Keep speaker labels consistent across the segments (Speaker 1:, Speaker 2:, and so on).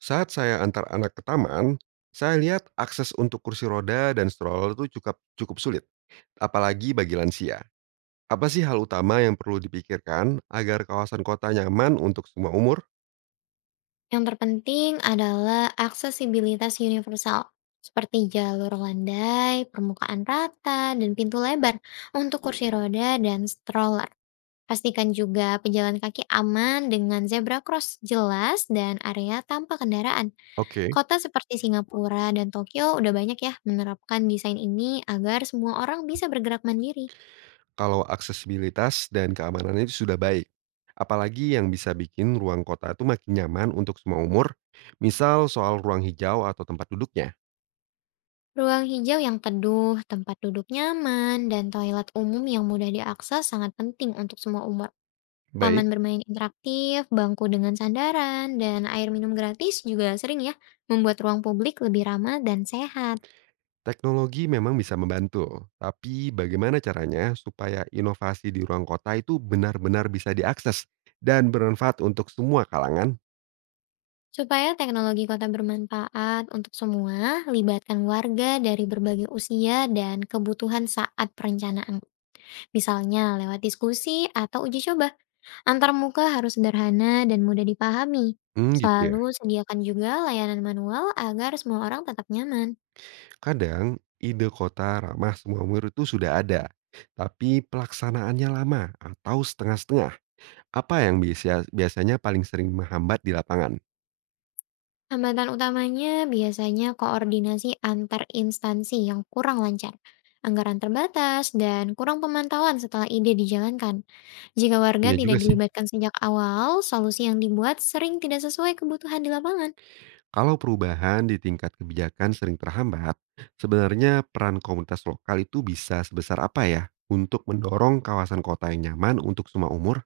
Speaker 1: Saat saya antar anak ke taman, saya lihat akses untuk kursi roda dan stroller itu cukup cukup sulit, apalagi bagi lansia. Apa sih hal utama yang perlu dipikirkan agar kawasan kota nyaman untuk semua umur?
Speaker 2: Yang terpenting adalah aksesibilitas universal, seperti jalur landai, permukaan rata, dan pintu lebar untuk kursi roda dan stroller. Pastikan juga pejalan kaki aman dengan zebra cross jelas dan area tanpa kendaraan.
Speaker 1: Oke.
Speaker 2: Kota seperti Singapura dan Tokyo udah banyak ya menerapkan desain ini agar semua orang bisa bergerak mandiri.
Speaker 1: Kalau aksesibilitas dan keamanannya itu sudah baik, apalagi yang bisa bikin ruang kota itu makin nyaman untuk semua umur, misal soal ruang hijau atau tempat duduknya.
Speaker 2: Ruang hijau yang teduh, tempat duduk nyaman, dan toilet umum yang mudah diakses sangat penting untuk semua umur. Taman
Speaker 1: Baik.
Speaker 2: bermain interaktif, bangku dengan sandaran, dan air minum gratis juga sering ya membuat ruang publik lebih ramah dan sehat.
Speaker 1: Teknologi memang bisa membantu, tapi bagaimana caranya supaya inovasi di ruang kota itu benar-benar bisa diakses dan bermanfaat untuk semua kalangan?
Speaker 2: Supaya teknologi kota bermanfaat untuk semua, libatkan warga dari berbagai usia dan kebutuhan saat perencanaan. Misalnya lewat diskusi atau uji coba. Antar muka harus sederhana dan mudah dipahami.
Speaker 1: Hmm, gitu ya.
Speaker 2: Selalu sediakan juga layanan manual agar semua orang tetap nyaman.
Speaker 1: Kadang ide kota ramah semua umur itu sudah ada, tapi pelaksanaannya lama atau setengah-setengah. Apa yang biasanya paling sering menghambat di lapangan?
Speaker 2: Hambatan utamanya biasanya koordinasi antar instansi yang kurang lancar, anggaran terbatas, dan kurang pemantauan setelah ide dijalankan. Jika warga
Speaker 1: Ya
Speaker 2: tidak
Speaker 1: juga sih.
Speaker 2: dilibatkan sejak awal, solusi yang dibuat sering tidak sesuai kebutuhan di lapangan.
Speaker 1: Kalau perubahan di tingkat kebijakan sering terhambat, sebenarnya peran komunitas lokal itu bisa sebesar apa ya untuk mendorong kawasan kota yang nyaman untuk semua umur?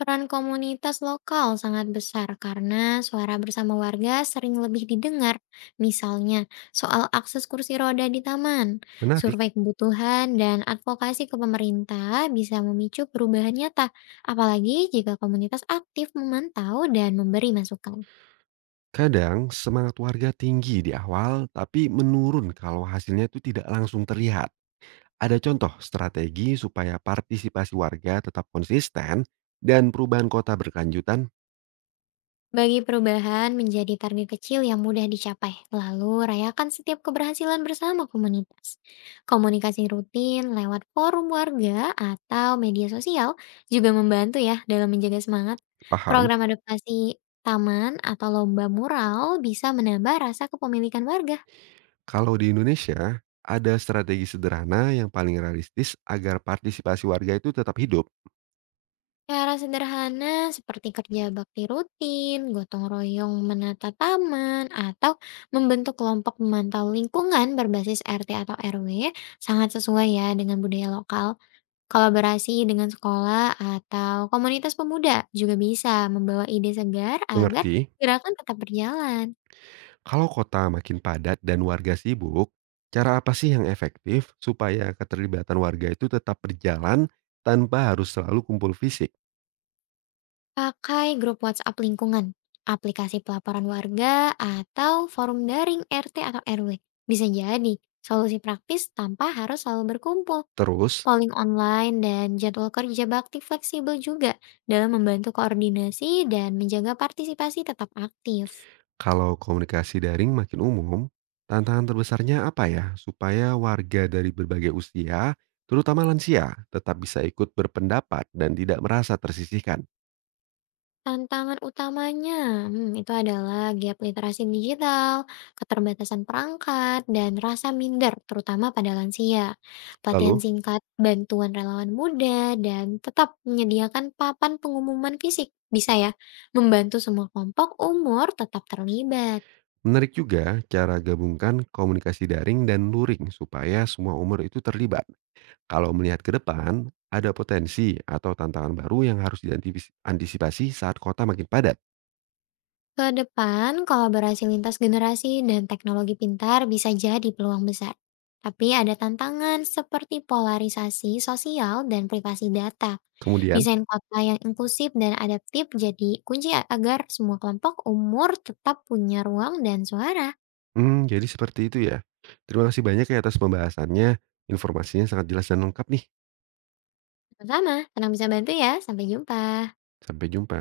Speaker 2: Peran komunitas lokal sangat besar karena suara bersama warga sering lebih didengar. Misalnya, soal akses kursi roda di taman,
Speaker 1: Menarik,
Speaker 2: survei kebutuhan, dan advokasi ke pemerintah bisa memicu perubahan nyata, apalagi jika komunitas aktif memantau dan memberi masukan.
Speaker 1: kadang semangat warga tinggi di awal tapi menurun kalau hasilnya itu tidak langsung terlihat. Ada contoh strategi supaya partisipasi warga tetap konsisten dan perubahan kota berkelanjutan?
Speaker 2: Bagi perubahan menjadi target kecil yang mudah dicapai, lalu rayakan setiap keberhasilan bersama komunitas. Komunikasi rutin lewat forum warga atau media sosial juga membantu ya dalam menjaga semangat.
Speaker 1: Paham?
Speaker 2: Program adaptasi taman atau lomba mural bisa menambah rasa kepemilikan warga.
Speaker 1: Kalau di Indonesia, ada strategi sederhana yang paling realistis agar partisipasi warga itu tetap hidup.
Speaker 2: Cara sederhana seperti kerja bakti rutin, gotong royong menata taman, atau membentuk kelompok pemantau lingkungan berbasis RT atau RW sangat sesuai ya dengan budaya lokal. Kolaborasi dengan sekolah atau komunitas pemuda juga bisa membawa ide segar agar
Speaker 1: Mengerti?
Speaker 2: gerakan tetap berjalan.
Speaker 1: Kalau kota makin padat dan warga sibuk, cara apa sih yang efektif supaya keterlibatan warga itu tetap berjalan tanpa harus selalu kumpul fisik?
Speaker 2: Pakai grup WhatsApp lingkungan, aplikasi pelaporan warga, atau forum daring RT atau RW. Bisa jadi solusi praktis tanpa harus selalu berkumpul.
Speaker 1: Terus,
Speaker 2: Polling online dan jadwal kerja bakti fleksibel juga dalam membantu koordinasi dan menjaga partisipasi tetap aktif.
Speaker 1: kalau komunikasi daring makin umum, tantangan terbesarnya apa ya supaya warga dari berbagai usia, terutama lansia, tetap bisa ikut berpendapat dan tidak merasa tersisihkan?
Speaker 2: Tantangan utamanya itu adalah gap literasi digital, keterbatasan perangkat, dan rasa minder terutama pada lansia. Pelatihan
Speaker 1: Lalu,
Speaker 2: singkat, bantuan relawan muda, dan tetap menyediakan papan pengumuman fisik bisa ya membantu semua kelompok umur tetap terlibat.
Speaker 1: menarik juga cara gabungkan komunikasi daring dan luring supaya semua umur itu terlibat. Kalau melihat ke depan, ada potensi atau tantangan baru yang harus diantisipasi saat kota makin padat.
Speaker 2: Ke depan, kolaborasi lintas generasi dan teknologi pintar bisa jadi peluang besar. Tapi ada tantangan seperti polarisasi sosial dan privasi data.
Speaker 1: Kemudian
Speaker 2: Desain kota yang inklusif dan adaptif jadi kunci agar semua kelompok umur tetap punya ruang dan suara.
Speaker 1: mmm, jadi seperti itu ya. Terima kasih banyak ya atas pembahasannya, informasinya sangat jelas dan lengkap nih.
Speaker 2: Sama, senang bisa bantu ya. Sampai jumpa.
Speaker 1: Sampai jumpa.